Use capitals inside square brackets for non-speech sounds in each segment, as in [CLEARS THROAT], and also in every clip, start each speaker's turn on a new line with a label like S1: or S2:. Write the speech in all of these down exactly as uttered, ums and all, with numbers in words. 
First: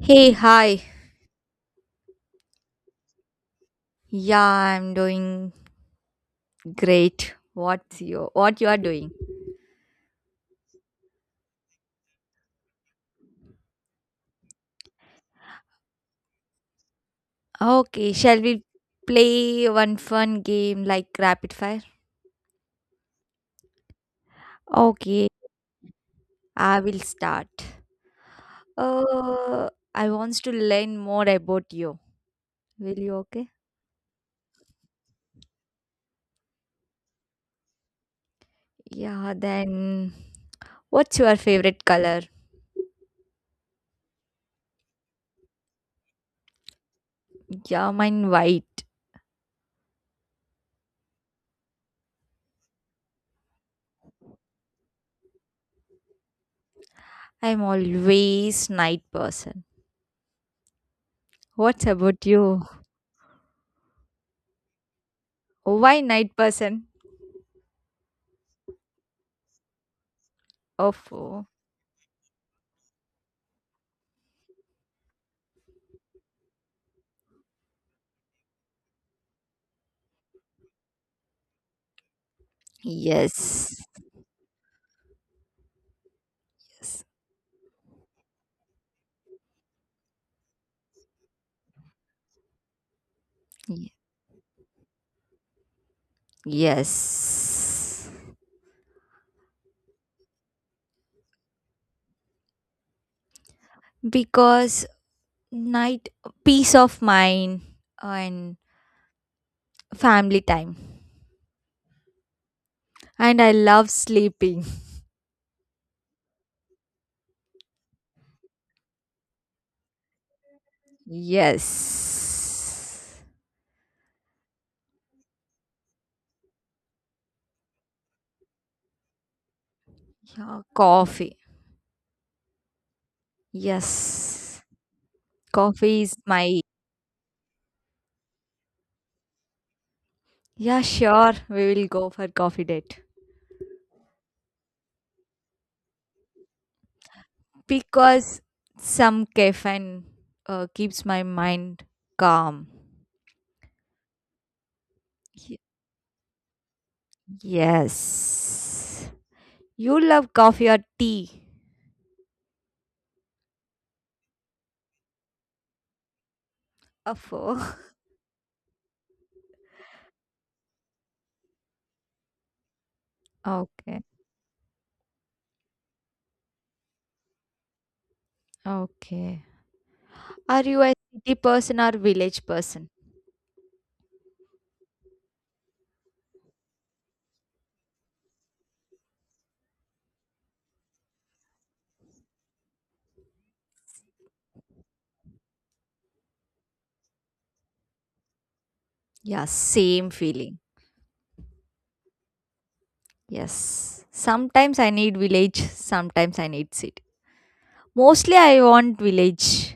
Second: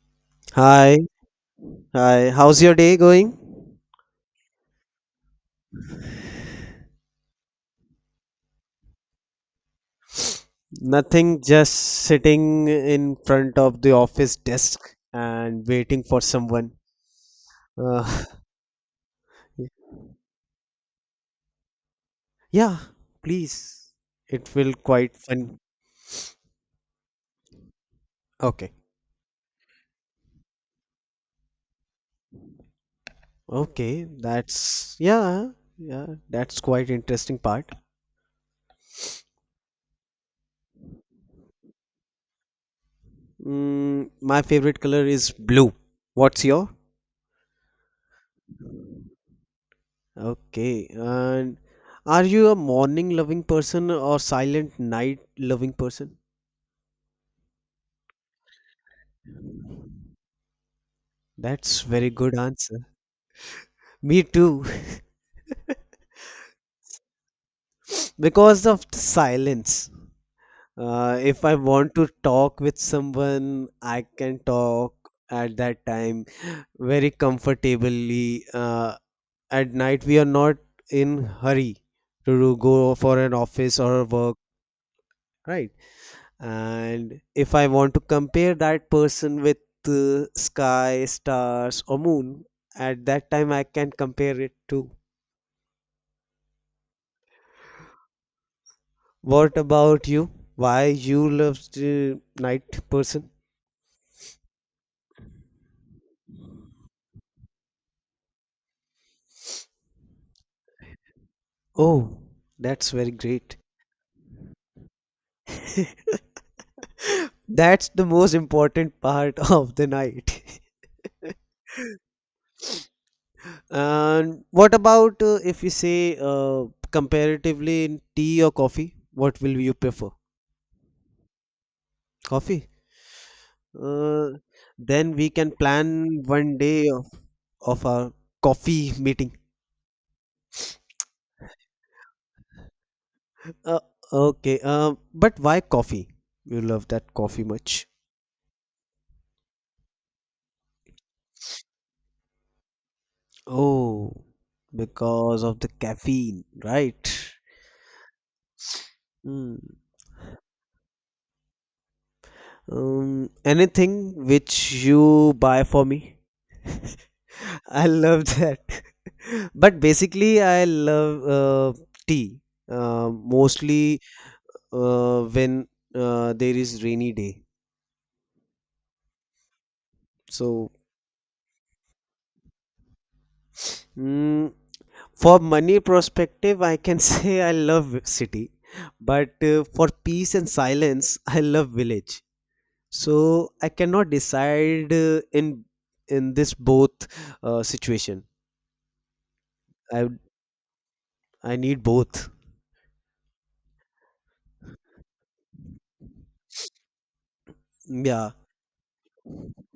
S1: Hey, hi.
S2: Hi, hi. How's your day going?
S1: Yeah, I'm doing great. What's your what you are doing?
S2: Nothing, just sitting in front of the office desk and waiting for someone. Uh,
S1: Okay, shall we play
S2: [LAUGHS]
S1: one fun game like rapid fire?
S2: yeah, please. It will quite
S1: Okay,
S2: fun.
S1: I will start.
S2: Okay.
S1: Uh, I wants to learn more about you. Will you okay?
S2: Okay, that's yeah, yeah, that's quite interesting part.
S1: Yeah, then what's your favorite color?
S2: Mm, my favorite color is blue. What's your?
S1: Yeah, mine white.
S2: Okay, and are you a morning loving person or silent night loving person?
S1: I'm always night person.
S2: That's
S1: What's
S2: very
S1: about
S2: good
S1: you?
S2: answer. Me too. [LAUGHS]
S1: Why night person?
S2: Because of the silence. Uh, if
S1: Oh,
S2: I want to talk with someone, I can talk at that time very comfortably. Uh, at night, we are not in hurry to do- go for an
S1: yes.
S2: office or a work, right? And if I want to compare that person with uh, sky, stars, or moon, at that time I can
S1: Ye-
S2: compare it to.
S1: Yes.
S2: What about you? Why you love the night person?
S1: Because night peace of mind and family time.
S2: Oh, that's very
S1: And I
S2: great.
S1: love sleeping. [LAUGHS]
S2: [LAUGHS] That's the most important part [LAUGHS] of the night. [LAUGHS]
S1: Yes.
S2: And what about uh, if you say uh, comparatively in tea or coffee? What will you prefer?
S1: Yeah, coffee.
S2: Coffee? Uh,
S1: Yes.
S2: then we can
S1: Coffee is
S2: plan one
S1: my.
S2: day of, of our coffee meeting.
S1: Yeah, sure. We will go for coffee date.
S2: Uh, okay, uh, but why coffee? You love that coffee much.
S1: Because some caffeine uh, keeps my mind calm.
S2: Oh, because
S1: Ye-
S2: of the caffeine, right?
S1: Yes.
S2: Hmm.
S1: You love coffee or tea?
S2: Um, anything which you buy for me.
S1: Afo.
S2: [LAUGHS] I
S1: [LAUGHS]
S2: love that. [LAUGHS] But basically, I love uh, tea, uh, mostly
S1: Okay,
S2: uh, when uh, there is rainy day.
S1: okay. Are
S2: So,
S1: you a city person or village person?
S2: mm, for money perspective, I can [LAUGHS] say I love city, but uh, for peace and silence, I love village. So I cannot decide uh, in in this both uh, situation.
S1: Yeah,
S2: I
S1: same feeling.
S2: I need both.
S1: Yes. Sometimes I need village, sometimes I need city.
S2: Yeah,
S1: Mostly I want village.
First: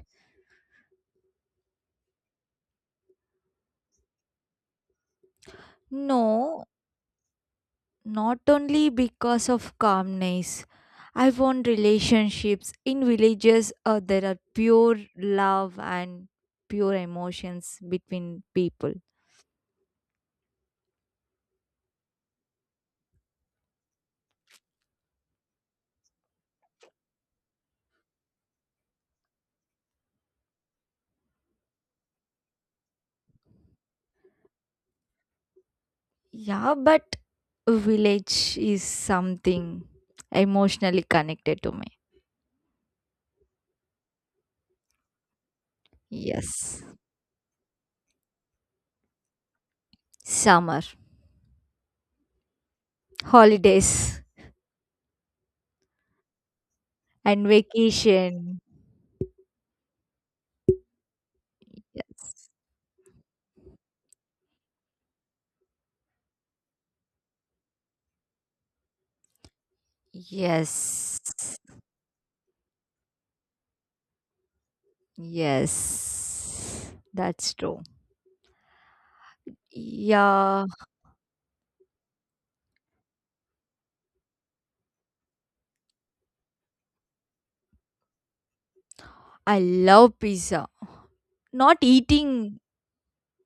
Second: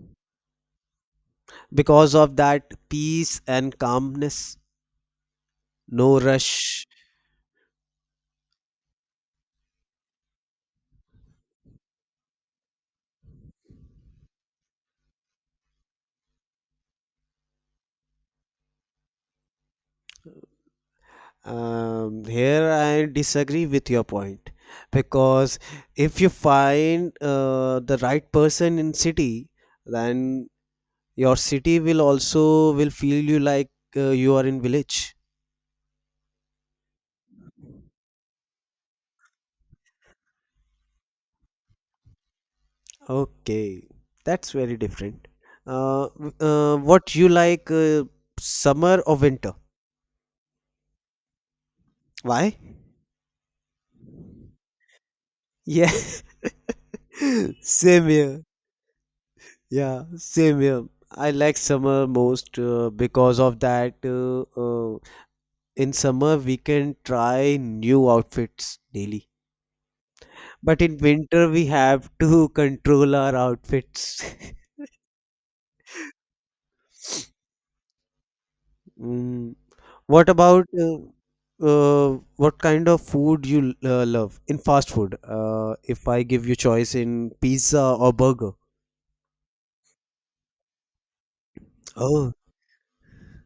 S2: because of that peace and calmness, no
S1: No,
S2: rush.
S1: not only because of calmness. I want relationships. In villages, uh, there are pure love and pure emotions between people.
S2: Um, here I disagree with your point because if you find uh, the right person in city, then your city will also will feel you like uh, you are in village.
S1: Yeah, but village is something emotionally connected to me.
S2: Okay, that's very different. Uh, w- uh,
S1: Yes.
S2: what you like, uh, summer or winter?
S1: Summer,
S2: Why?
S1: holidays,
S2: Yeah,
S1: and
S2: [LAUGHS] same here.
S1: vacation.
S2: Yeah, same here. I like summer
S1: Yes.
S2: most uh, because of that. Uh, uh, in summer, we can try new outfits daily. But in
S1: Yes.
S2: winter, we have to [LAUGHS] control our outfits. [LAUGHS]
S1: Yes. That's true.
S2: Mm. What about
S1: Yeah,
S2: uh, uh, what kind of food you uh, love in fast food? Uh, if I give you choice in pizza or burger.
S1: I love pizza. Not
S2: Oh,
S1: eating,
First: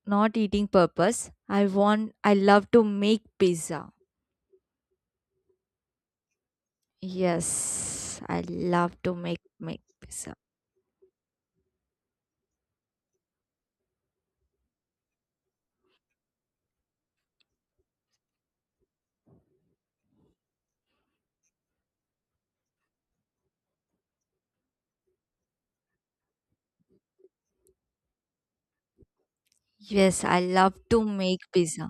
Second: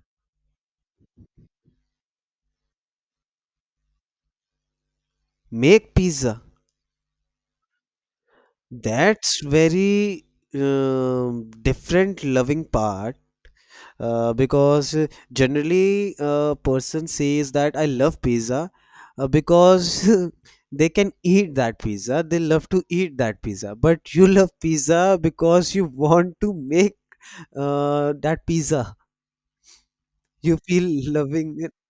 S1: not eating purpose. I want, I love to make pizza.
S2: make pizza.
S1: Yes, I love to make,
S2: That's
S1: make
S2: very
S1: pizza.
S2: um, different loving part. Uh, because uh, generally a person says that I love pizza uh, because [LAUGHS] they can eat that pizza. They love to eat that pizza. But you love pizza because you want to make uh, that pizza.
S1: Yes, I
S2: You
S1: love to
S2: feel
S1: make
S2: loving it.
S1: pizza.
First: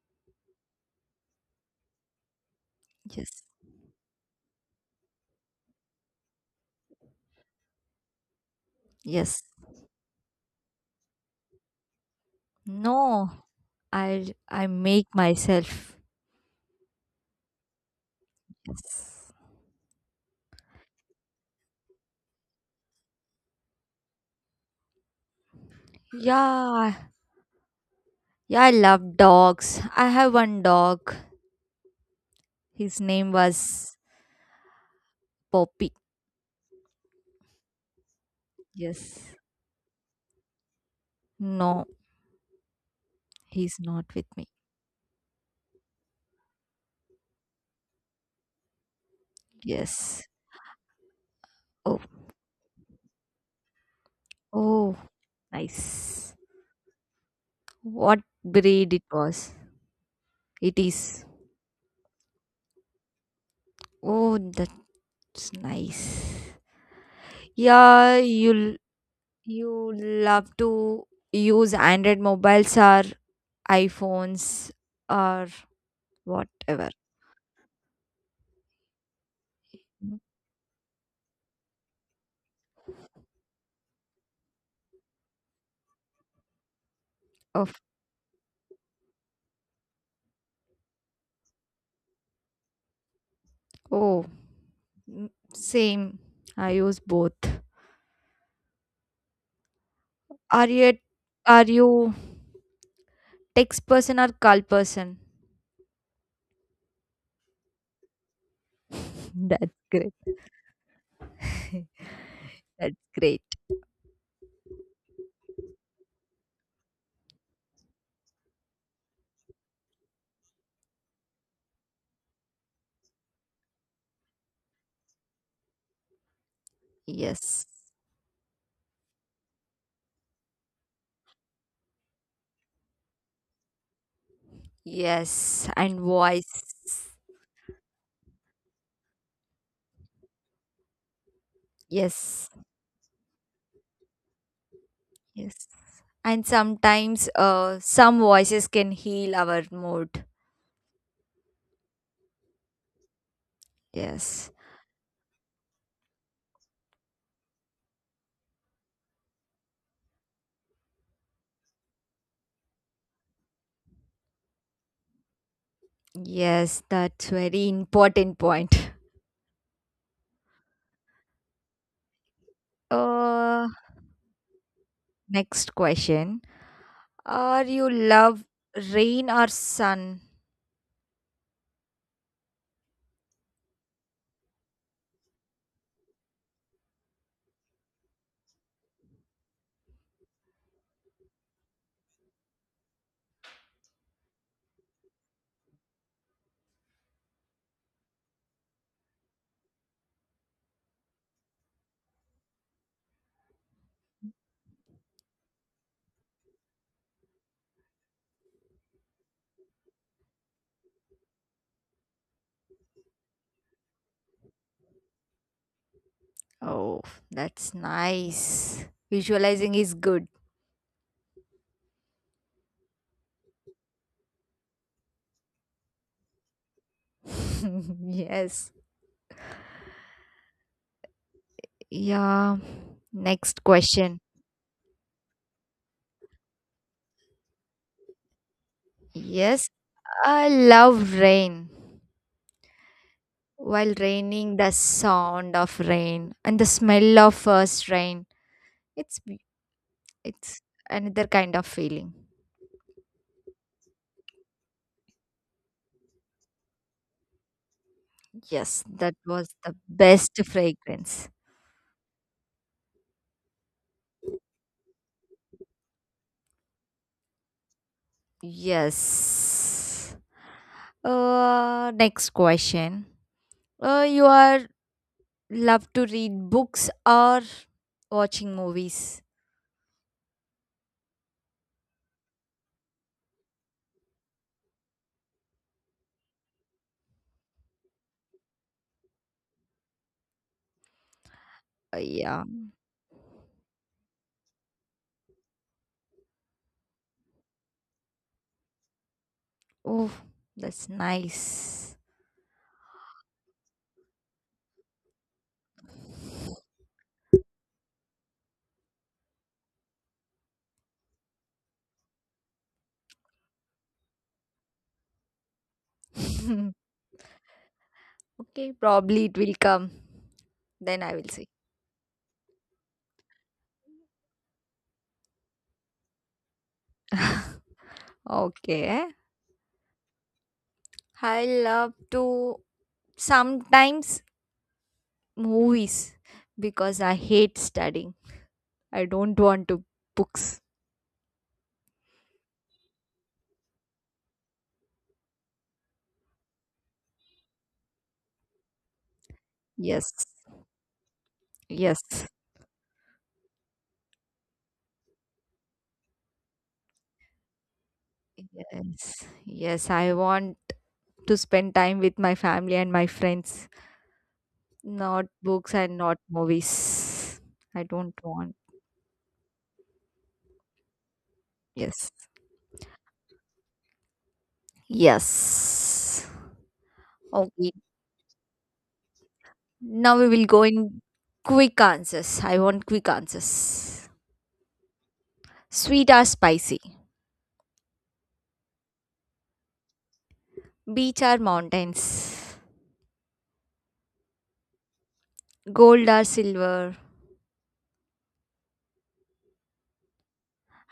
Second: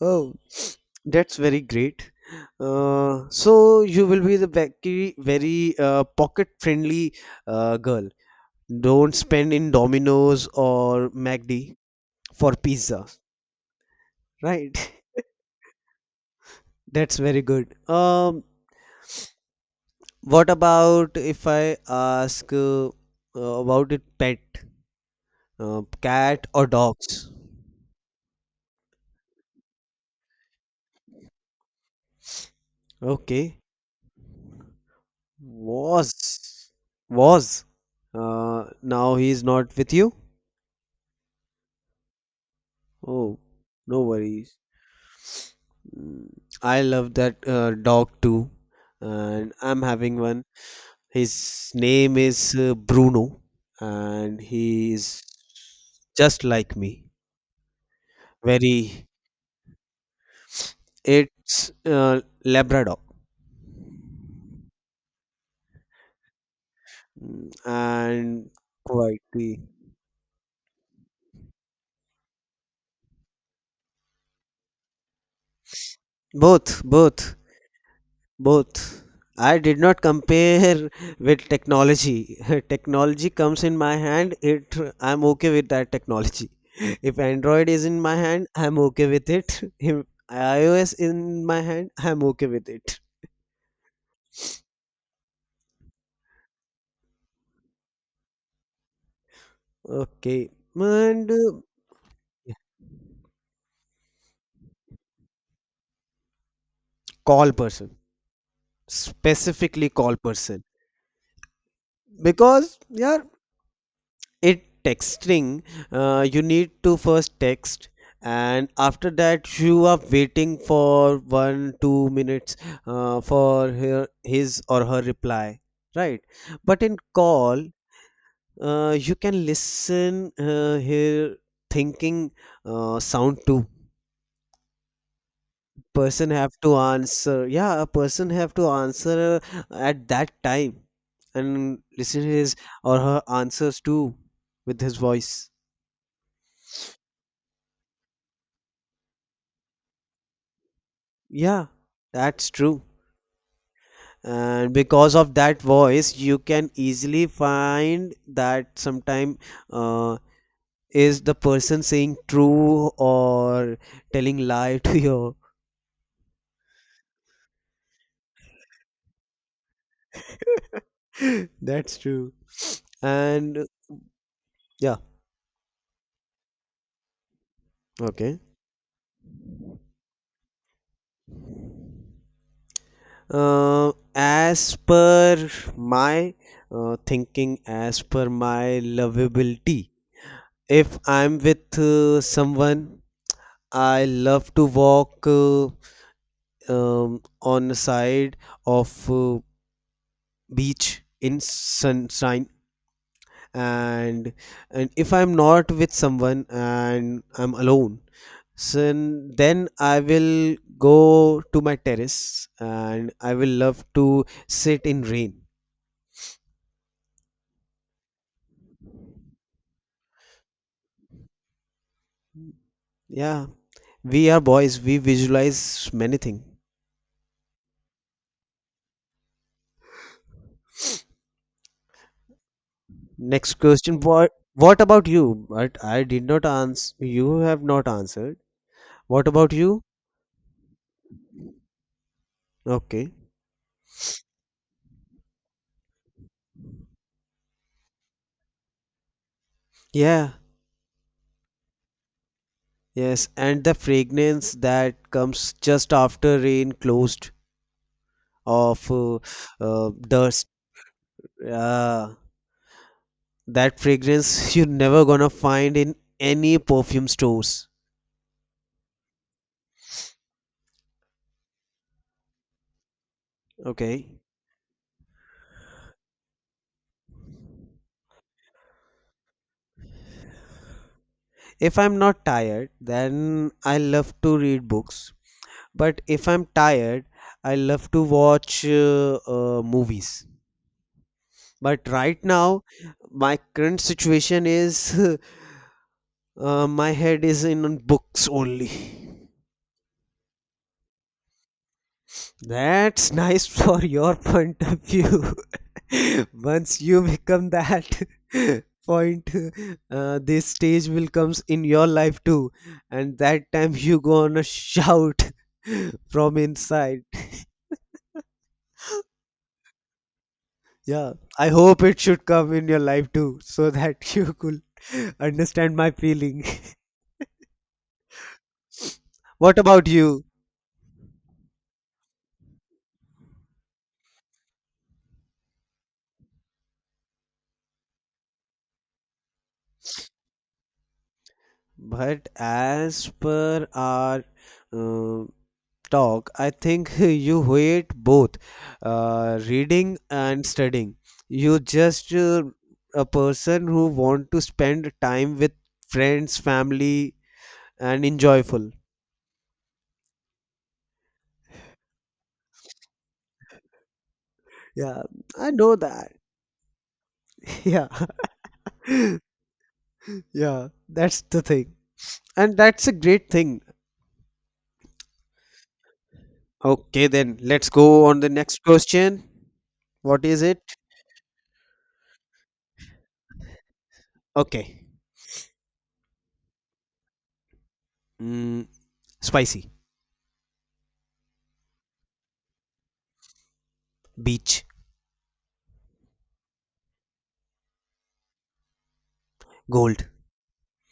S2: Oh, [SNIFFS] that's very great. Uh,
S1: Yes.
S2: so you will be the very, very uh, pocket friendly uh, girl. Don't
S1: Yes.
S2: spend in Domino's or MacD for pizza,
S1: No, I I
S2: right?
S1: make myself.
S2: That's very good. Um,
S1: Yes.
S2: what about if I ask uh, uh, about it pet, uh, cat or
S1: Yeah.
S2: dogs?
S1: Yeah, I love dogs. I have one dog. His name
S2: Okay.
S1: was Poppy.
S2: Was was uh, now
S1: Yes.
S2: he's not with you?
S1: No,
S2: Oh,
S1: he's
S2: no
S1: not with me.
S2: worries. Mm, I love that uh, dog too, and I'm having
S1: Yes.
S2: one. His
S1: Oh.
S2: name is uh, Bruno, and he
S1: Oh,
S2: is
S1: nice.
S2: just like me.
S1: What breed it
S2: Very
S1: was? It is.
S2: It's uh, Labrador.
S1: Oh, that's nice.
S2: Mm,
S1: Yeah,
S2: and
S1: you'll
S2: Hawaii.
S1: You love to use Android mobiles or iPhones or
S2: Both,
S1: whatever.
S2: both, both. I did not compare [LAUGHS] with technology. [LAUGHS] Technology comes in my hand. It I'm okay with that technology. [LAUGHS] If Android
S1: Of
S2: is in my hand, I'm okay with it. [LAUGHS] If iOS in my hand, I'm okay with it.
S1: Oh, mm, same. I use both.
S2: Okay,
S1: Are you
S2: and uh,
S1: are you text person or call person?
S2: call person,
S1: [LAUGHS] That's
S2: specifically
S1: great.
S2: call person,
S1: [LAUGHS]
S2: because
S1: That's
S2: yeah,
S1: great.
S2: it texting, uh, you need to first text, and after that you are waiting for one two minutes uh, for her, his or her reply, right? But in call
S1: Yes.
S2: uh, you can listen uh, her thinking uh, sound too.
S1: Yes. And
S2: Person have
S1: voice.
S2: to answer Yeah, a person have to answer uh, at that time, and listen
S1: Yes,
S2: his or her answers too with his voice.
S1: yes. And sometimes uh, some voices can heal our mood.
S2: Yeah, that's true.
S1: Yes.
S2: And because of that voice, you can easily find that sometime uh, is the person saying true or telling lie to you.
S1: Yes, that's very important point. [LAUGHS]
S2: [LAUGHS] That's true. And
S1: Uh,
S2: yeah,
S1: Next question. Are you
S2: okay.
S1: love rain or sun?
S2: Uh, as per my uh, thinking, as per my lovability, if I'm with uh, someone, I love to walk. Uh, um, on the side of uh, beach in sunshine. And and if I'm not with someone and I'm alone, so then I will go to my terrace and I will love to sit in rain.
S1: Oh, that's nice. Visualizing is good.
S2: Yeah, we are boys, we visualize many things.
S1: [LAUGHS] Yes. Yeah.
S2: Next
S1: Next
S2: question.
S1: question.
S2: What what about you? But i did not answer you have not answered. What about
S1: Yes,
S2: you?
S1: I love rain.
S2: Okay.
S1: While raining, the sound of rain and the smell of first rain, it's be-
S2: Yeah,
S1: it's another kind of feeling.
S2: yes, and the fragrance that comes just after rain closed
S1: Yes,
S2: of
S1: that
S2: uh,
S1: was the
S2: uh,
S1: best
S2: dust.
S1: fragrance.
S2: Uh, that fragrance [LAUGHS] you're never gonna find in any perfume stores.
S1: Yes. Uh next question. Uh
S2: Okay.
S1: you are love to read books or watching movies?
S2: If I'm not tired, then I love to read books. But if I'm tired, I love to watch uh, uh, movies. But
S1: Uh,
S2: right
S1: yeah.
S2: now, my current situation is [LAUGHS] uh, my head is in on books only.
S1: Oh, that's nice.
S2: That's nice for your point of view. [LAUGHS] Once
S1: [LAUGHS]
S2: you become that [LAUGHS] point, uh, this stage will comes in your life too, and that time you gonna shout [LAUGHS] from inside.
S1: Okay, probably it will come. Then
S2: Yeah,
S1: I will see.
S2: I hope it should come in your life too, so that [LAUGHS] you could understand my feeling. [LAUGHS]
S1: Okay.
S2: What about you?
S1: I love to sometimes movies because I hate studying. I don't want to books.
S2: But as per our uh, talk, I think [LAUGHS] you hate both uh, reading
S1: Yes.
S2: and studying. You just
S1: Yes.
S2: uh, a person who want to spend time with friends, family, and enjoyful.
S1: Yes. Yes, I want to spend time with my family and my friends,
S2: Yeah,
S1: not
S2: I
S1: books
S2: know
S1: and
S2: that.
S1: not movies.
S2: [LAUGHS]
S1: I
S2: Yeah,
S1: don't want.
S2: [LAUGHS] yeah, that's the thing,
S1: Yes.
S2: and that's a great thing.
S1: Yes.
S2: Okay, then let's
S1: Okay.
S2: go on the next question.
S1: Now
S2: What
S1: we
S2: is
S1: will
S2: it?
S1: go in quick answers. I want quick answers.
S2: Okay,
S1: Sweet or spicy?
S2: mm, spicy,
S1: Beach or mountains?
S2: beach,
S1: Gold or silver?
S2: gold.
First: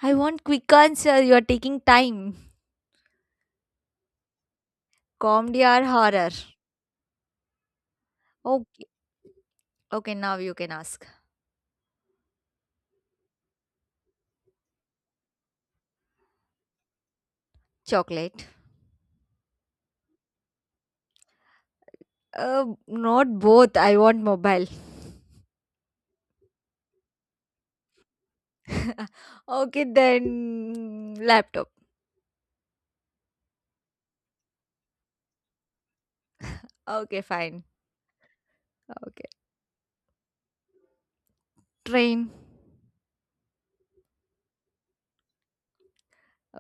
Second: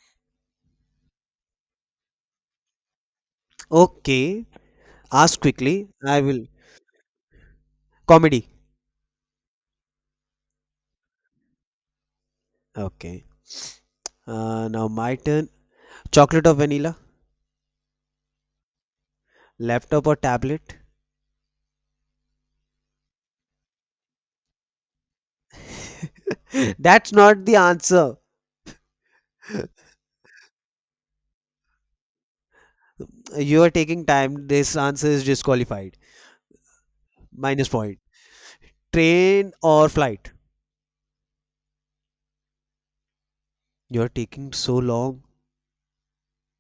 S1: I want quick answer. You are taking time.
S2: Okay, ask
S1: Comedy or
S2: quickly. I
S1: horror?
S2: will Comedy.
S1: Okay. Okay, now you can ask.
S2: Okay. Uh, now my turn. Chocolate or vanilla?
S1: Chocolate.
S2: Laptop or tablet?
S1: Uh, not both. I want mobile.
S2: [LAUGHS] That's not the answer.
S1: [LAUGHS] Okay,
S2: [LAUGHS]
S1: then laptop.
S2: You are taking time. This answer is disqualified.
S1: Okay, fine.
S2: Minus point.
S1: Okay.
S2: Train or flight?
S1: Train.
S2: You're taking so long,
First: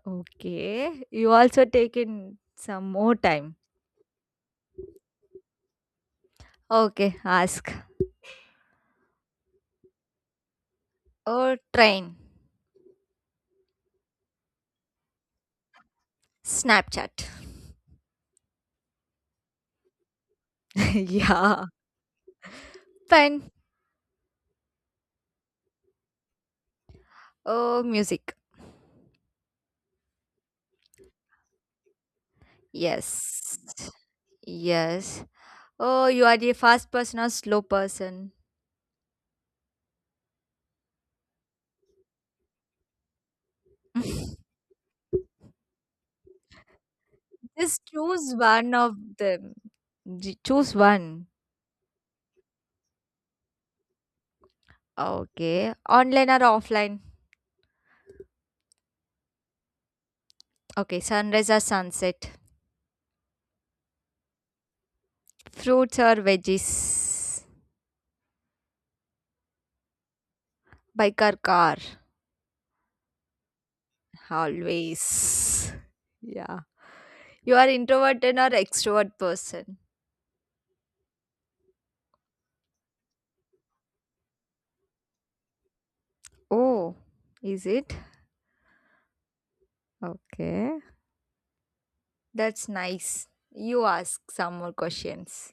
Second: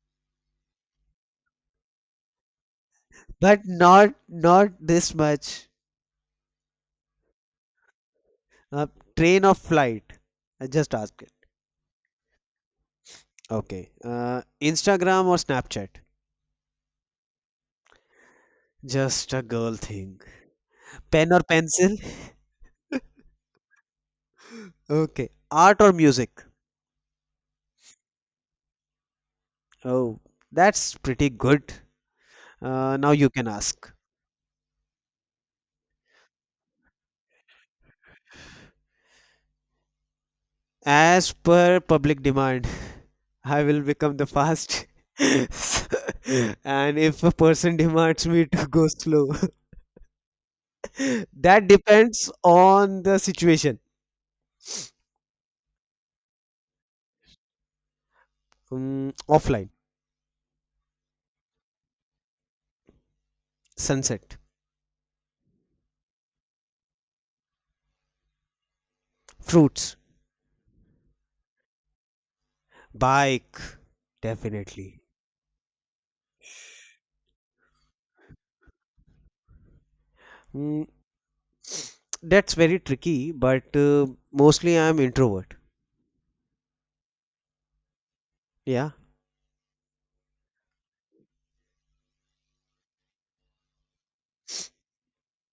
S1: Okay. You also taken some more time.
S2: but not not this much.
S1: Okay, ask.
S2: Uh, Train or flight? I just ask it.
S1: Oh, train.
S2: Okay. Uh, Instagram or Snapchat?
S1: Snapchat.
S2: Just a girl thing.
S1: [LAUGHS]
S2: Pen or
S1: Yeah.
S2: pencil? [LAUGHS]
S1: Pen.
S2: Okay. Art or music?
S1: Oh, music.
S2: Oh, that's pretty good. Uh, now you can
S1: Yes.
S2: ask.
S1: Yes. Oh, you are the fast person or slow person?
S2: As per public demand, [LAUGHS] I will become the fast.
S1: [LAUGHS]
S2: [LAUGHS] And if a person
S1: Just
S2: demands
S1: choose
S2: me to
S1: one
S2: go
S1: of
S2: slow,
S1: them. J- Choose one.
S2: [LAUGHS] that depends on the situation.
S1: Okay. Online or offline?
S2: Mm, offline,
S1: Okay. Sunrise or sunset?
S2: sunset,
S1: Fruits or veggies?
S2: fruits,
S1: Bike or car?
S2: bike, definitely.
S1: Always. Yeah. You are introverted or extrovert person?
S2: Mm, that's very tricky, but uh, mostly I'm introvert.
S1: Oh, is it?
S2: Yeah.
S1: Okay. That's nice. You ask some more questions.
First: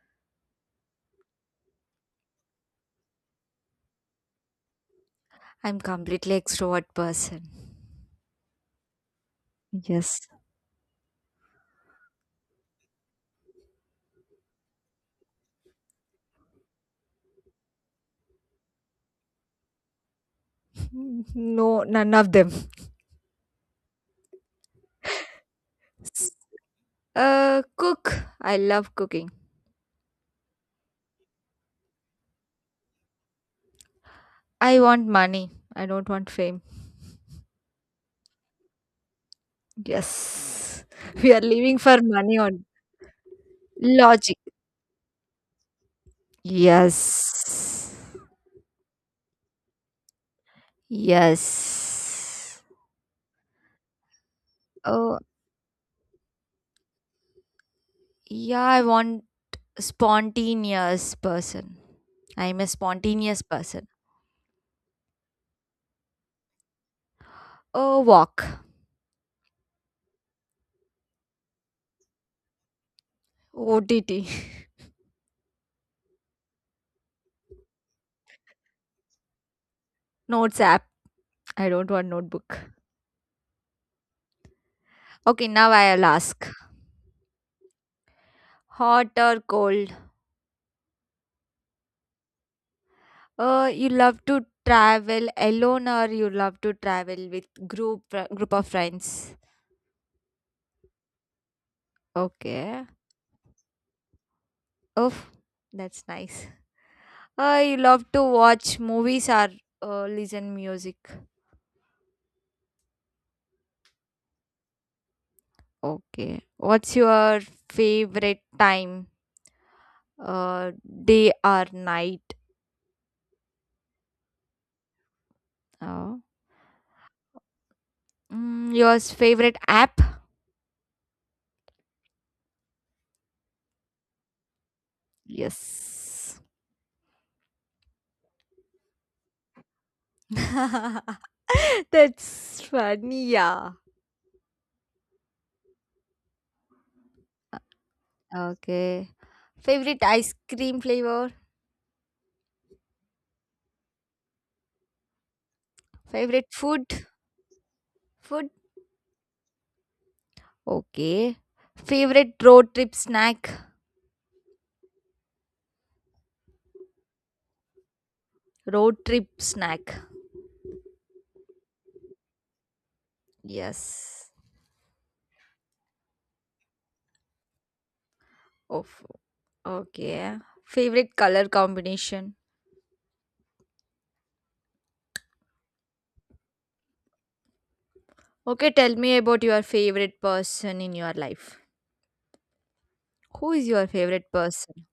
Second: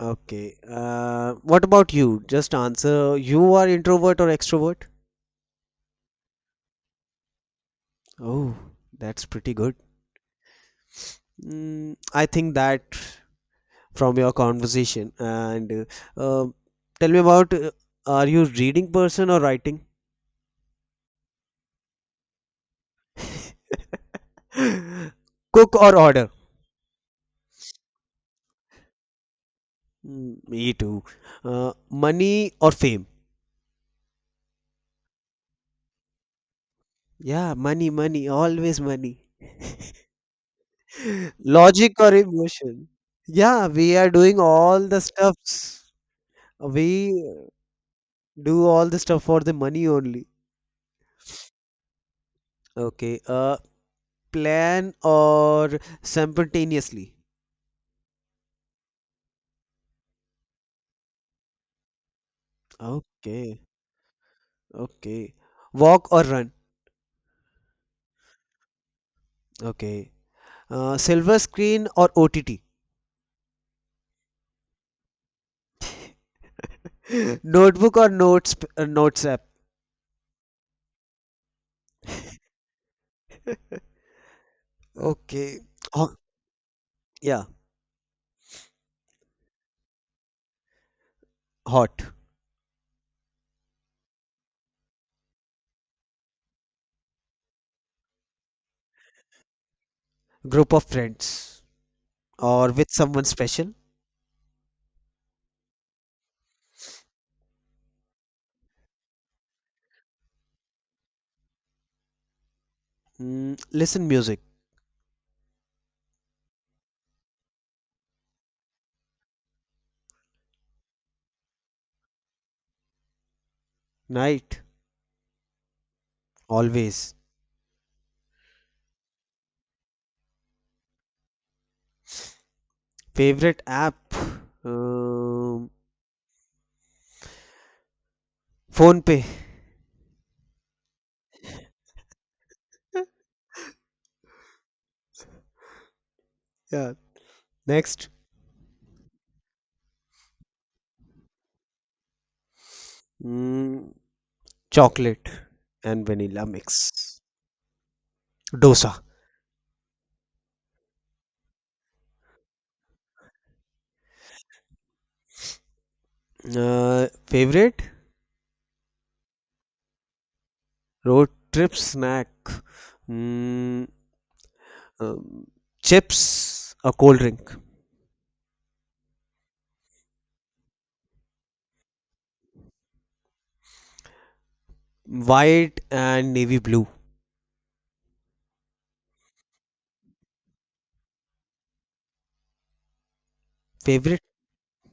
S2: Okay. Uh, what about you? Just answer. You are introvert or extrovert?
S1: I'm completely extrovert person.
S2: Oh, that's pretty good.
S1: Yes.
S2: Mm, I think that from your conversation and uh, um, tell me about uh, are you reading person or writing?
S1: Mm, No, none of them.
S2: [LAUGHS] Cook or order?
S1: S- Uh, cook. I love cooking.
S2: Mm, me too. Uh, money or fame?
S1: I want money. I don't want fame.
S2: Yeah, money, money, always money.
S1: Yes. We are
S2: [LAUGHS]
S1: living
S2: Logic
S1: for
S2: or
S1: money on
S2: emotion? Yeah, we are
S1: logic.
S2: doing all the stuffs. We
S1: Yes.
S2: do all the stuff for the money only.
S1: Yes.
S2: Okay. Uh, plan
S1: Oh,
S2: or simultaneously?
S1: yeah, I want spontaneous person. I'm a spontaneous
S2: Okay.
S1: person.
S2: Okay. Walk or run?
S1: Oh, walk.
S2: Okay. Uh, silver screen or O T T?
S1: O T T. [LAUGHS]
S2: [LAUGHS] Notebook or notes uh, notes app?
S1: Notes app. I don't want notebook. Okay,
S2: Okay.
S1: now I'll
S2: Ho-
S1: ask.
S2: yeah.
S1: Hot or cold?
S2: Hot.
S1: Uh, you love to travel alone or you love to travel with group fr- group of friends?
S2: Group of friends or
S1: Okay.
S2: with someone special?
S1: Oh, that's nice. Uh, you love to watch movies or uh, listen music.
S2: Mm, listen music.
S1: Okay. What's your favorite time? Uh, Day or night?
S2: Night.
S1: Oh.
S2: Always.
S1: Mm, your favorite app?
S2: Favorite app? Um,
S1: Yes.
S2: Phone pay.
S1: [LAUGHS] That's funny, yeah.
S2: Yeah. Next.
S1: Okay. Favorite ice cream flavor?
S2: Mm, chocolate and vanilla
S1: Favorite food?
S2: mix.
S1: Food?
S2: Dosa.
S1: Okay. Favorite road trip snack?
S2: Uh, favorite?
S1: Road trip snack.
S2: Road trip snack. Mm,
S1: Yes.
S2: um, Chips, a cold drink.
S1: Oh, okay. Favorite color combination?
S2: White and navy blue.
S1: Okay, tell me about your favorite person in your life. Who is your
S2: Favorite
S1: favorite person?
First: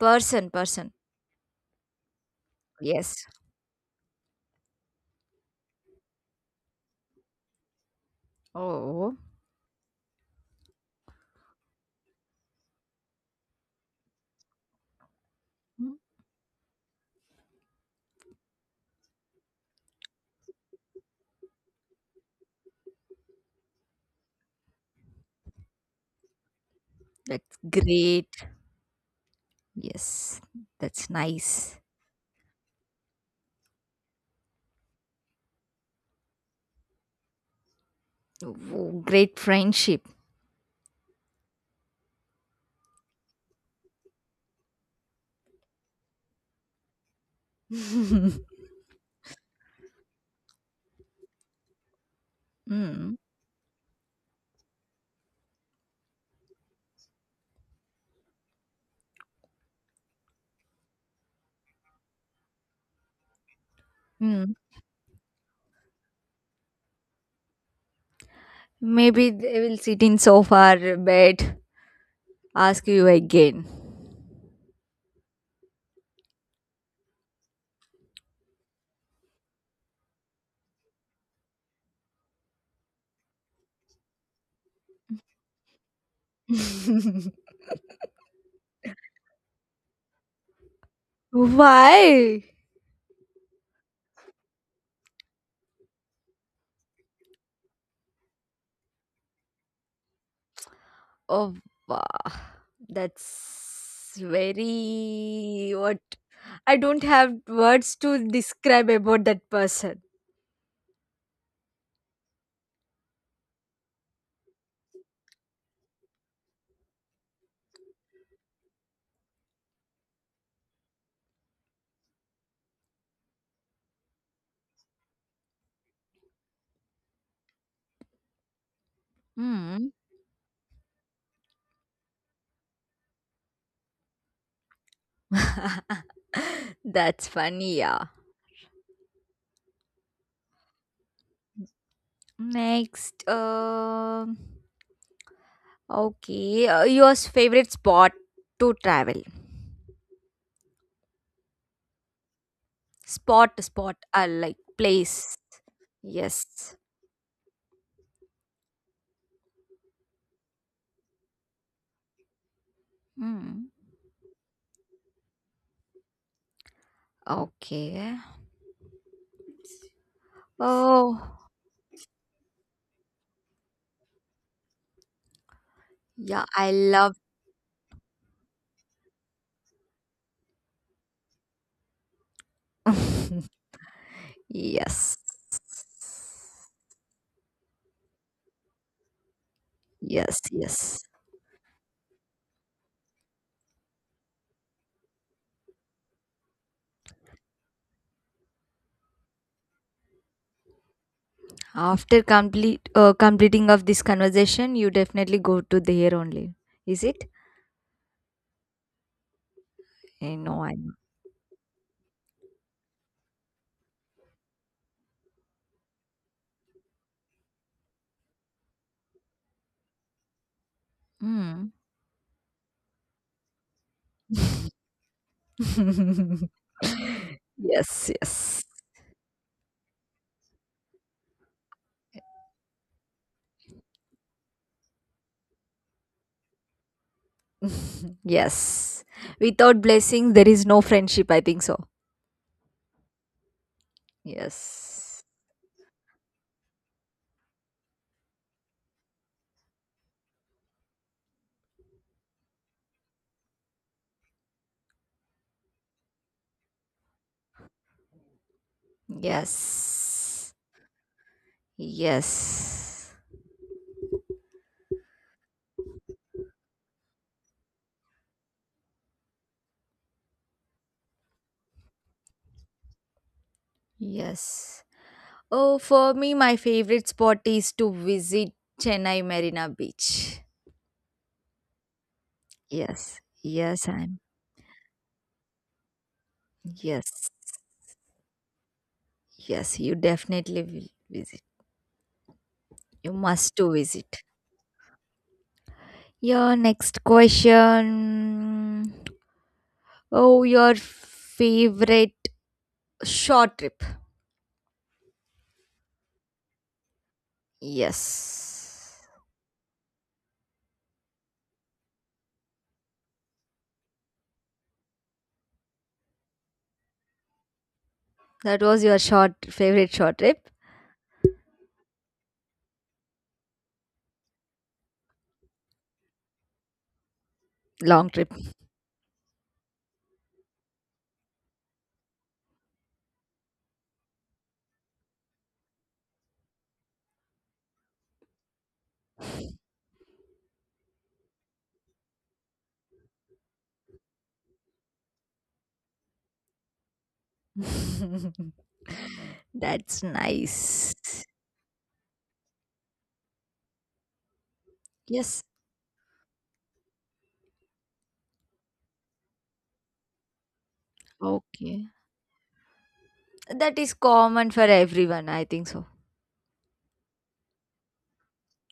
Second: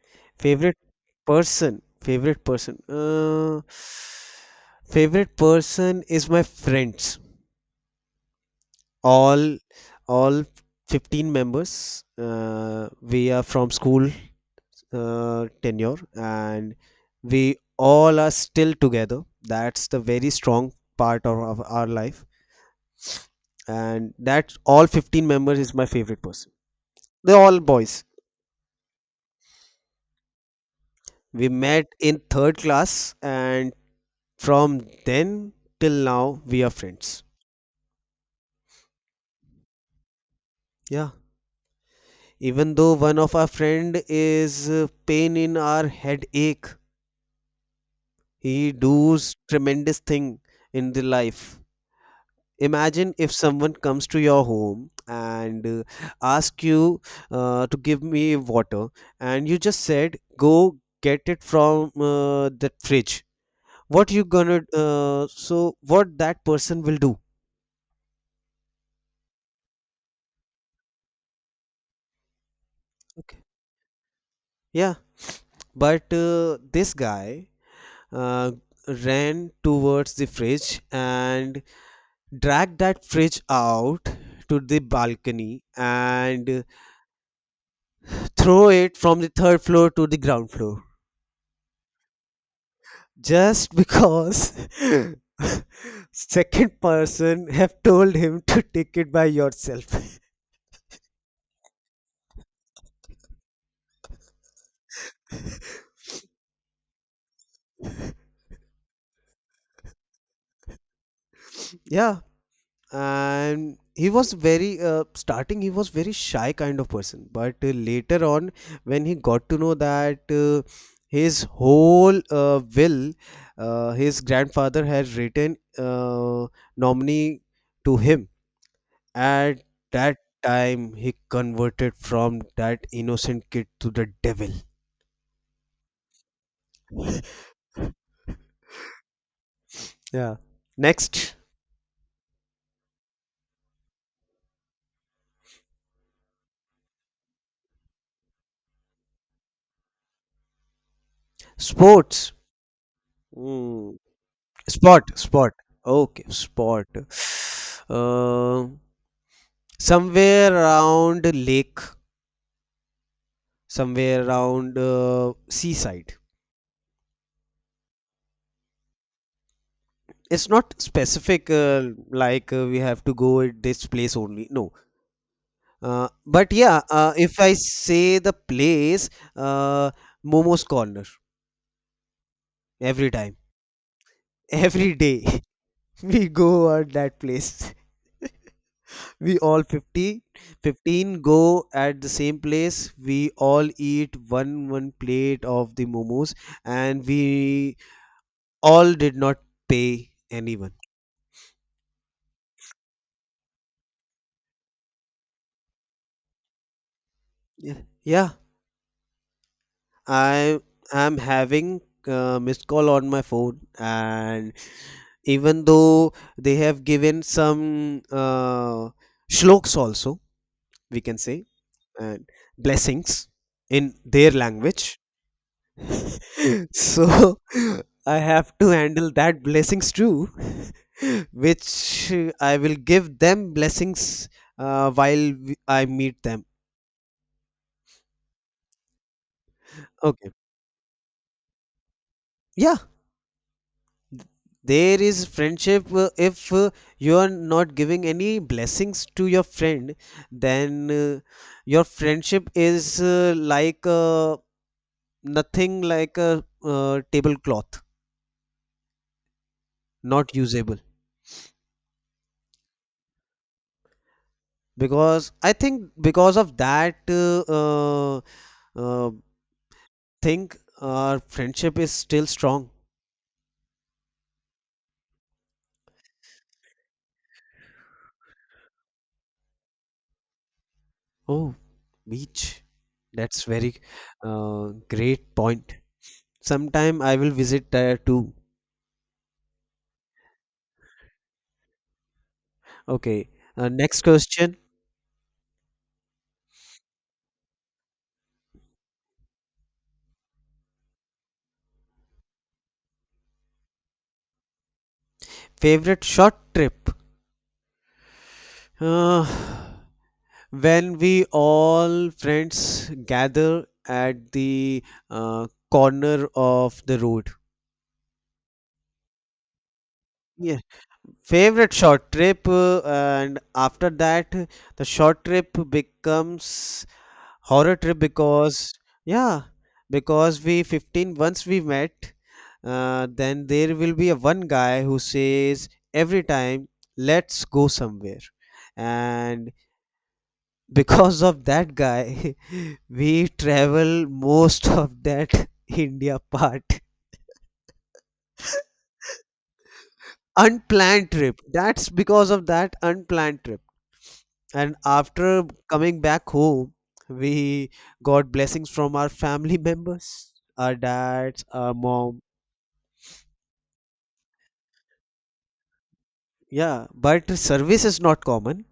S1: Person,
S2: favorite
S1: person.
S2: person. Favorite person.
S1: Yes.
S2: Uh, favorite person is my friends.
S1: Oh,
S2: All all fifteen members. Uh, we are from school uh,
S1: mm,
S2: tenure, and we all are still together. That's the very strong part of, of our life, and that's all fifteen members is my favorite person. They're
S1: that's
S2: all boys.
S1: great. Yes, that's
S2: We
S1: nice.
S2: met in third class, and from then till now we are friends.
S1: Oh, great friendship.
S2: Yeah, even though one of our friend is uh, pain in our headache,
S1: [LAUGHS] Mm.
S2: he does tremendous thing in the life. Imagine if someone comes to your home and uh, ask you uh, to give me water, and you just said go get it from uh, the fridge. What you
S1: Mm.
S2: gonna uh, So what that person will do?
S1: Maybe they will sit in sofa or bed, ask you
S2: Okay.
S1: again.
S2: Yeah, but uh, this guy uh, ran towards the fridge and dragged that fridge out to the balcony and
S1: [LAUGHS]
S2: throw it from the third floor to the ground floor,
S1: Why?
S2: just because [LAUGHS] second person have told him to take it by yourself.
S1: Oh, wow. That's very what. I don't have words to describe about that person.
S2: [LAUGHS] Yeah, and he was very uh, starting he was very shy kind of person, but uh, later on when he got to know that uh, his whole uh, will uh, his grandfather had written uh, nominee to him, at
S1: Hmm.
S2: that time he converted from that innocent kid to the devil.
S1: [LAUGHS] That's funny, yeah.
S2: Yeah. Next.
S1: Next, um okay, uh, your favorite spot to travel?
S2: Sports.
S1: Spot,
S2: Hmm.
S1: spot, uh, like
S2: sport
S1: place.
S2: sport Okay,
S1: Yes.
S2: sport. Um. Somewhere around lake,
S1: Mm.
S2: somewhere around uh, seaside.
S1: Okay.
S2: It's not
S1: Oh,
S2: specific uh, like uh, we have to go at this place only, no, uh,
S1: yeah,
S2: but
S1: I
S2: yeah, uh,
S1: love.
S2: if I say the place, uh, momo's corner, every time,
S1: [LAUGHS]
S2: every
S1: Yes.
S2: day, [LAUGHS] we go at that place. [LAUGHS] We all fifty
S1: Yes, yes.
S2: go at the same place, we all eat one one plate of the momos, and we all did not pay anyone.
S1: After complete uh, completing of this conversation, you definitely go to there only. Is it?
S2: Yeah, yeah,
S1: Eh,
S2: I
S1: no, I
S2: am having uh, missed call on my phone, and even though they have given some uh, shloks also, we can say,
S1: know.
S2: and blessings in their
S1: Mm.
S2: language.
S1: [LAUGHS]
S2: [LAUGHS] So [LAUGHS]
S1: Yes,
S2: I have
S1: yes.
S2: to handle that blessings too, [LAUGHS] which uh, I will give them blessings uh, while we- I meet them.
S1: [LAUGHS] Yes. Without
S2: Okay.
S1: blessing, there is no friendship. I think so.
S2: Yeah, There
S1: Yes.
S2: is friendship uh, if uh, you are not giving any blessings to your friend, then uh, your friendship is uh, like uh, nothing like a uh, tablecloth, not
S1: Yes.
S2: usable.
S1: Yes.
S2: Because I think because of that uh, uh, uh, thing, our friendship is still strong.
S1: Yes. Oh, for me, my favorite spot is to visit Chennai Marina Beach.
S2: Oh, beach.
S1: Yes.
S2: That's very
S1: Yes, I'm.
S2: uh, great point. Sometime I
S1: Yes.
S2: will visit there too.
S1: Yes, you definitely will visit. You
S2: Okay.
S1: must
S2: Uh,
S1: to
S2: next
S1: visit.
S2: question.
S1: Your next question. Oh, your favorite short trip.
S2: Favorite short trip?
S1: Yes.
S2: Uh, when we all friends gather at the uh, corner of the road.
S1: That was your short favorite short trip.
S2: Yeah. Favorite short trip, uh, and after that, the short trip becomes horror trip
S1: Long trip.
S2: because, yeah, because we fifteen, once we met, uh, then there will be a one guy who says every time, let's go somewhere. And because of that guy [LAUGHS] we travel most of that [LAUGHS] india part,
S1: [LAUGHS] That's
S2: unplanned
S1: nice.
S2: trip. That's because of that unplanned trip, and
S1: Yes.
S2: after coming back home we got blessings from our family [LAUGHS] members, our dads, our
S1: Okay.
S2: mom.
S1: That is common for everyone, I think so.
S2: Yeah, but service is not common.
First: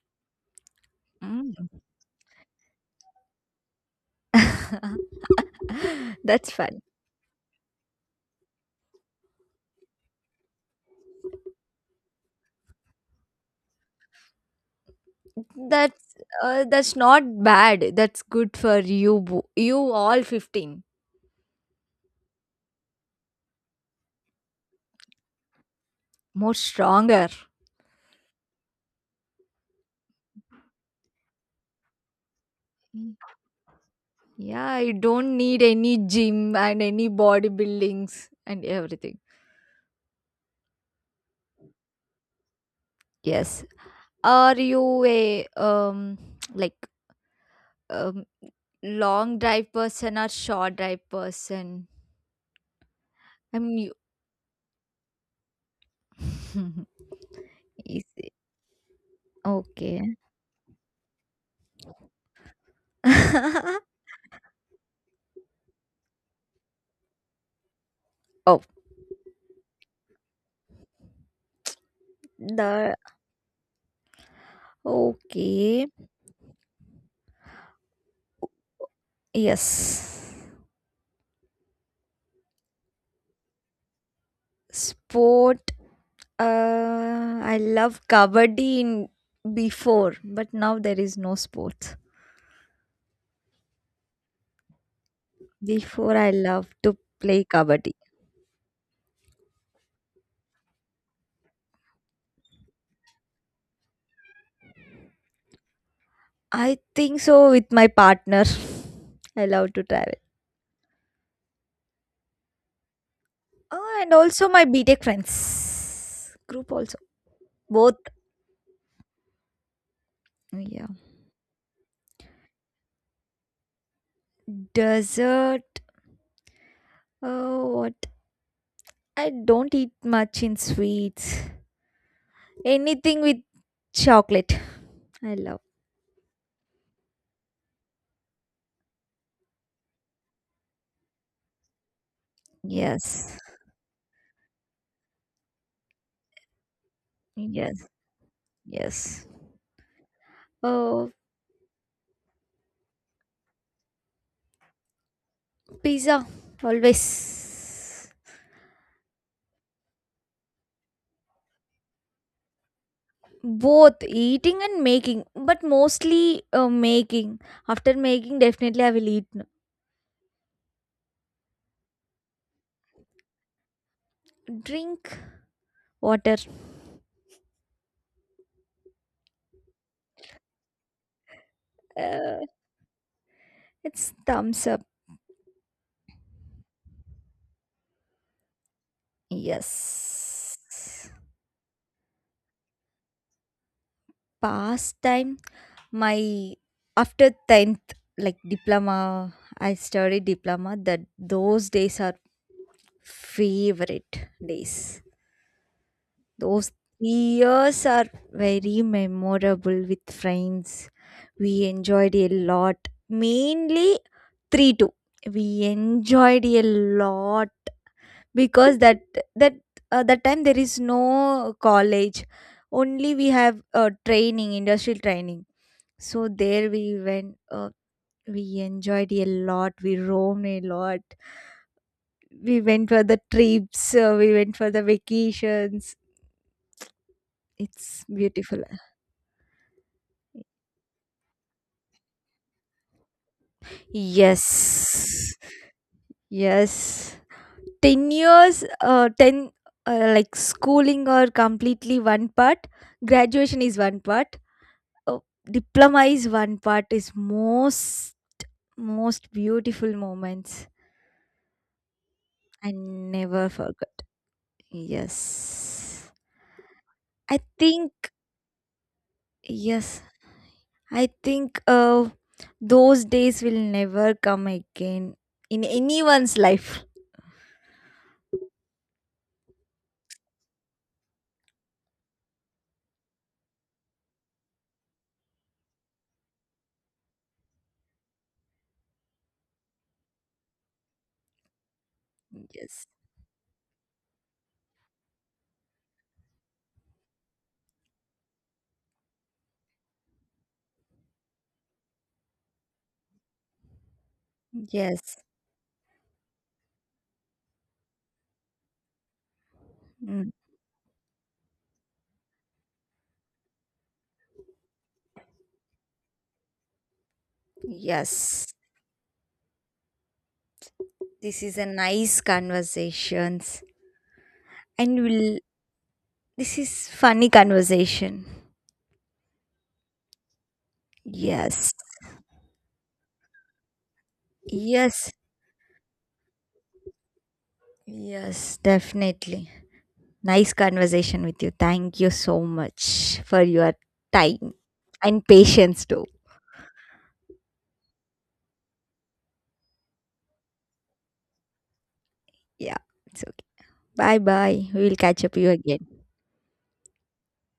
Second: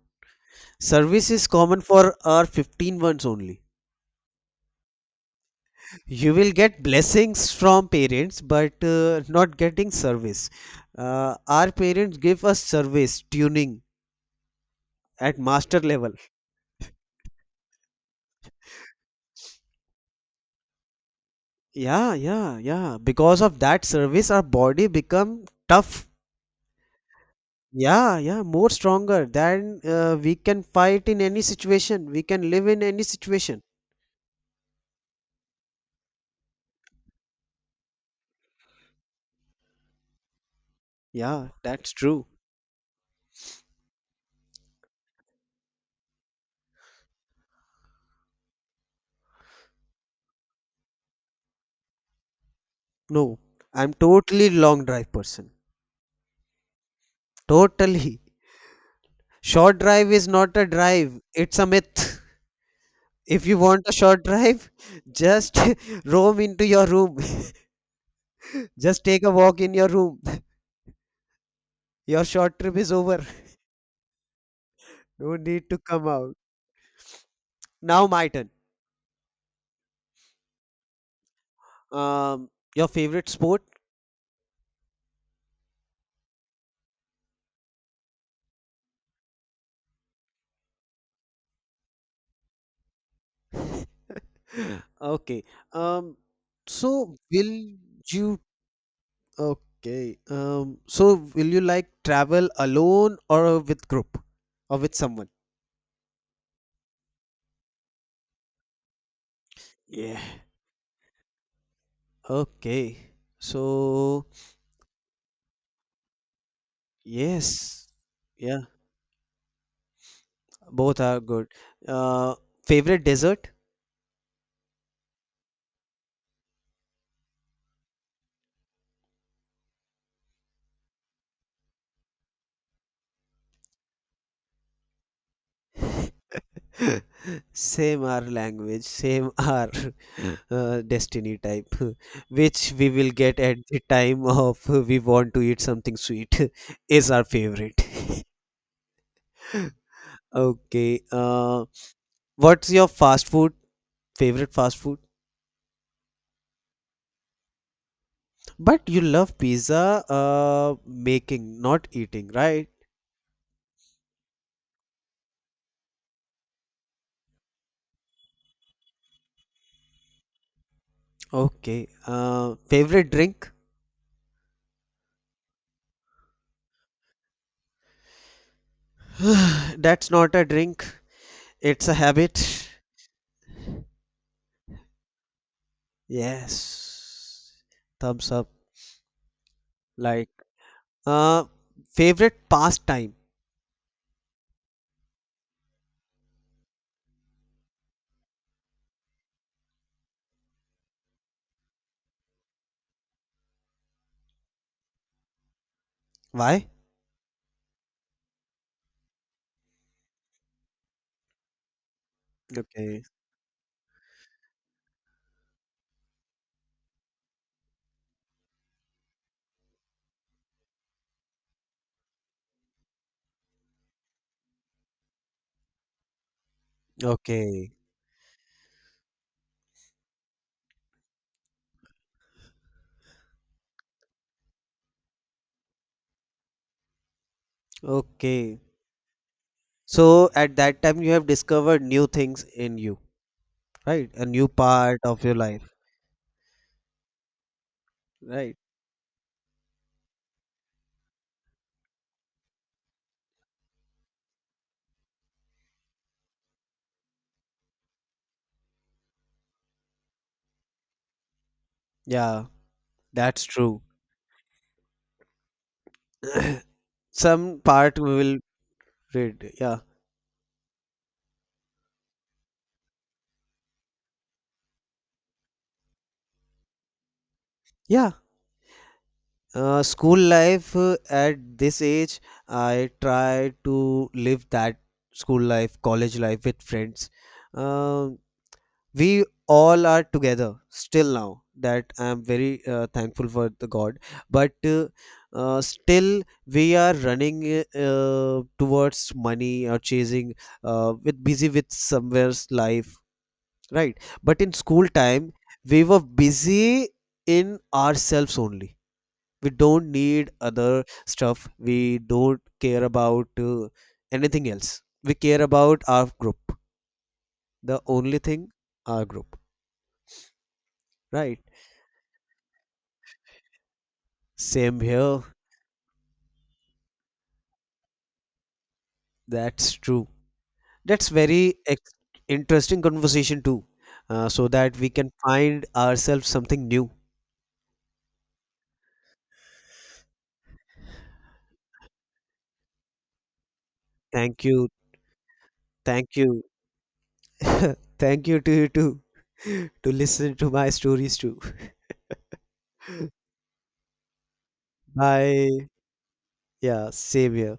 S2: Service is
S1: Mm.
S2: common for our fifteen ones only.
S1: [LAUGHS]
S2: You
S1: That's
S2: will get
S1: fun.
S2: blessings from parents but uh, not getting service. Uh, our parents give us service tuning at master level.
S1: That's uh, that's not bad. That's good for you. bo- You all fifteen.
S2: Yeah, yeah, yeah, because of that service our body become tough.
S1: More stronger.
S2: Yeah, yeah, more stronger than uh, we can fight in any situation, we can live in any
S1: Mm.
S2: situation.
S1: Yeah, you don't need any gym and any bodybuildings and everything.
S2: Yeah, that's true.
S1: Yes. Are you a um like um long drive person or short drive person?
S2: No,
S1: I mean,
S2: I'm totally long drive person,
S1: you. [LAUGHS]
S2: totally.
S1: Easy.
S2: Short drive
S1: Okay.
S2: is not a drive, it's a myth. If you
S1: [LAUGHS]
S2: want a short drive, just [LAUGHS] roam into your room. [LAUGHS]
S1: Oh,
S2: Just take a walk in your room. [LAUGHS] Your short trip is
S1: the
S2: over. [LAUGHS] No need to
S1: okay.
S2: come out. Now my turn.
S1: Yes.
S2: Um, your favorite sport?
S1: Sport. Uh, I love kabaddi in before, but now there is no sport.
S2: [LAUGHS] Okay.
S1: Before,
S2: Um,
S1: I love to
S2: so
S1: play
S2: will
S1: kabaddi.
S2: you, okay. Um, so will you like travel alone or with group or with someone?
S1: I think so with my partner. [LAUGHS] I love to travel.
S2: Yeah. Okay.
S1: Oh, and
S2: So,
S1: also my B Tech friends group also.
S2: yes.
S1: Both.
S2: Yeah.
S1: Yeah.
S2: Both are good. Uh, Favorite dessert?
S1: Dessert. Oh, what? I don't eat much in sweets. Anything with chocolate I love.
S2: [LAUGHS] Same our language, same our [LAUGHS] uh, destiny type, [LAUGHS] which we will
S1: Yes.
S2: get at the time of [LAUGHS] we want to eat something sweet, [LAUGHS] is our favorite.
S1: Yes.
S2: [LAUGHS]
S1: Yes.
S2: Okay.
S1: Oh,
S2: Uh, what's your fast food? Favorite fast food?
S1: pizza, always.
S2: But you love pizza, uh, making, not eating, right?
S1: Both eating and making, but mostly, uh, making. After making, definitely I will eat.
S2: Okay. Uh, favorite drink?
S1: Drink. Water.
S2: [SIGHS] That's not a drink. It's a
S1: uh,
S2: habit.
S1: it's thumbs up.
S2: Yes. Thumbs up. Like,
S1: Yes.
S2: uh, favorite pastime.
S1: Pastime. My after tenth, like diploma, I studied diploma, that those days are favorite days.
S2: Why?
S1: Those three years are very memorable with friends. We enjoyed a lot,
S2: Okay.
S1: mainly three two. We enjoyed a lot because that that uh, that time there is no college. Only we have uh, training, industrial training, so there we went. uh,
S2: Okay.
S1: We enjoyed a lot. We roamed a lot. We went for the trips. Uh, we went for the vacations. It's
S2: Okay.
S1: beautiful.
S2: So at that time you have discovered new things in you, right? A new part of your
S1: Yes.
S2: life,
S1: Yes. ten
S2: right?
S1: years, uh, ten, uh, like schooling or completely one part. Graduation is one part. Uh, Diploma is one part. Is most, most beautiful moments.
S2: Yeah,
S1: I
S2: that's
S1: never
S2: true.
S1: forgot. Yes.
S2: [COUGHS] [CLEARS THROAT]
S1: I
S2: Some
S1: think,
S2: part we will read. Yeah.
S1: yes. I think uh, those days will never come again in anyone's life.
S2: Yeah. Uh, school life uh, at this age, I try to live that school life, college life with friends. Um we all are together still now, that I am very uh,
S1: Yes.
S2: thankful for the god. But uh, uh, still we are running uh, towards money, or chasing uh, with busy with somewhere's life, right? But in school
S1: Yes.
S2: time we were busy in ourselves only. We don't need
S1: Mm.
S2: other stuff, we don't care about uh, anything else. We care about our group, the only
S1: Yes.
S2: thing, our group, right?
S1: This is a nice conversations,
S2: Same
S1: and
S2: here.
S1: we'll, this is funny conversation.
S2: That's true. That's very
S1: Yes.
S2: ex- interesting conversation too, uh, so that we can
S1: Yes.
S2: find ourselves something new.
S1: Yes, definitely. Nice conversation with you. Thank you so much for your
S2: Thank
S1: time
S2: you.
S1: and patience too.
S2: Thank you. [LAUGHS] Thank you to you too [LAUGHS] to listen to my stories too.
S1: Yeah, it's
S2: [LAUGHS]
S1: okay. Bye bye. We will catch up you
S2: Bye.
S1: again.
S2: Yeah, same here.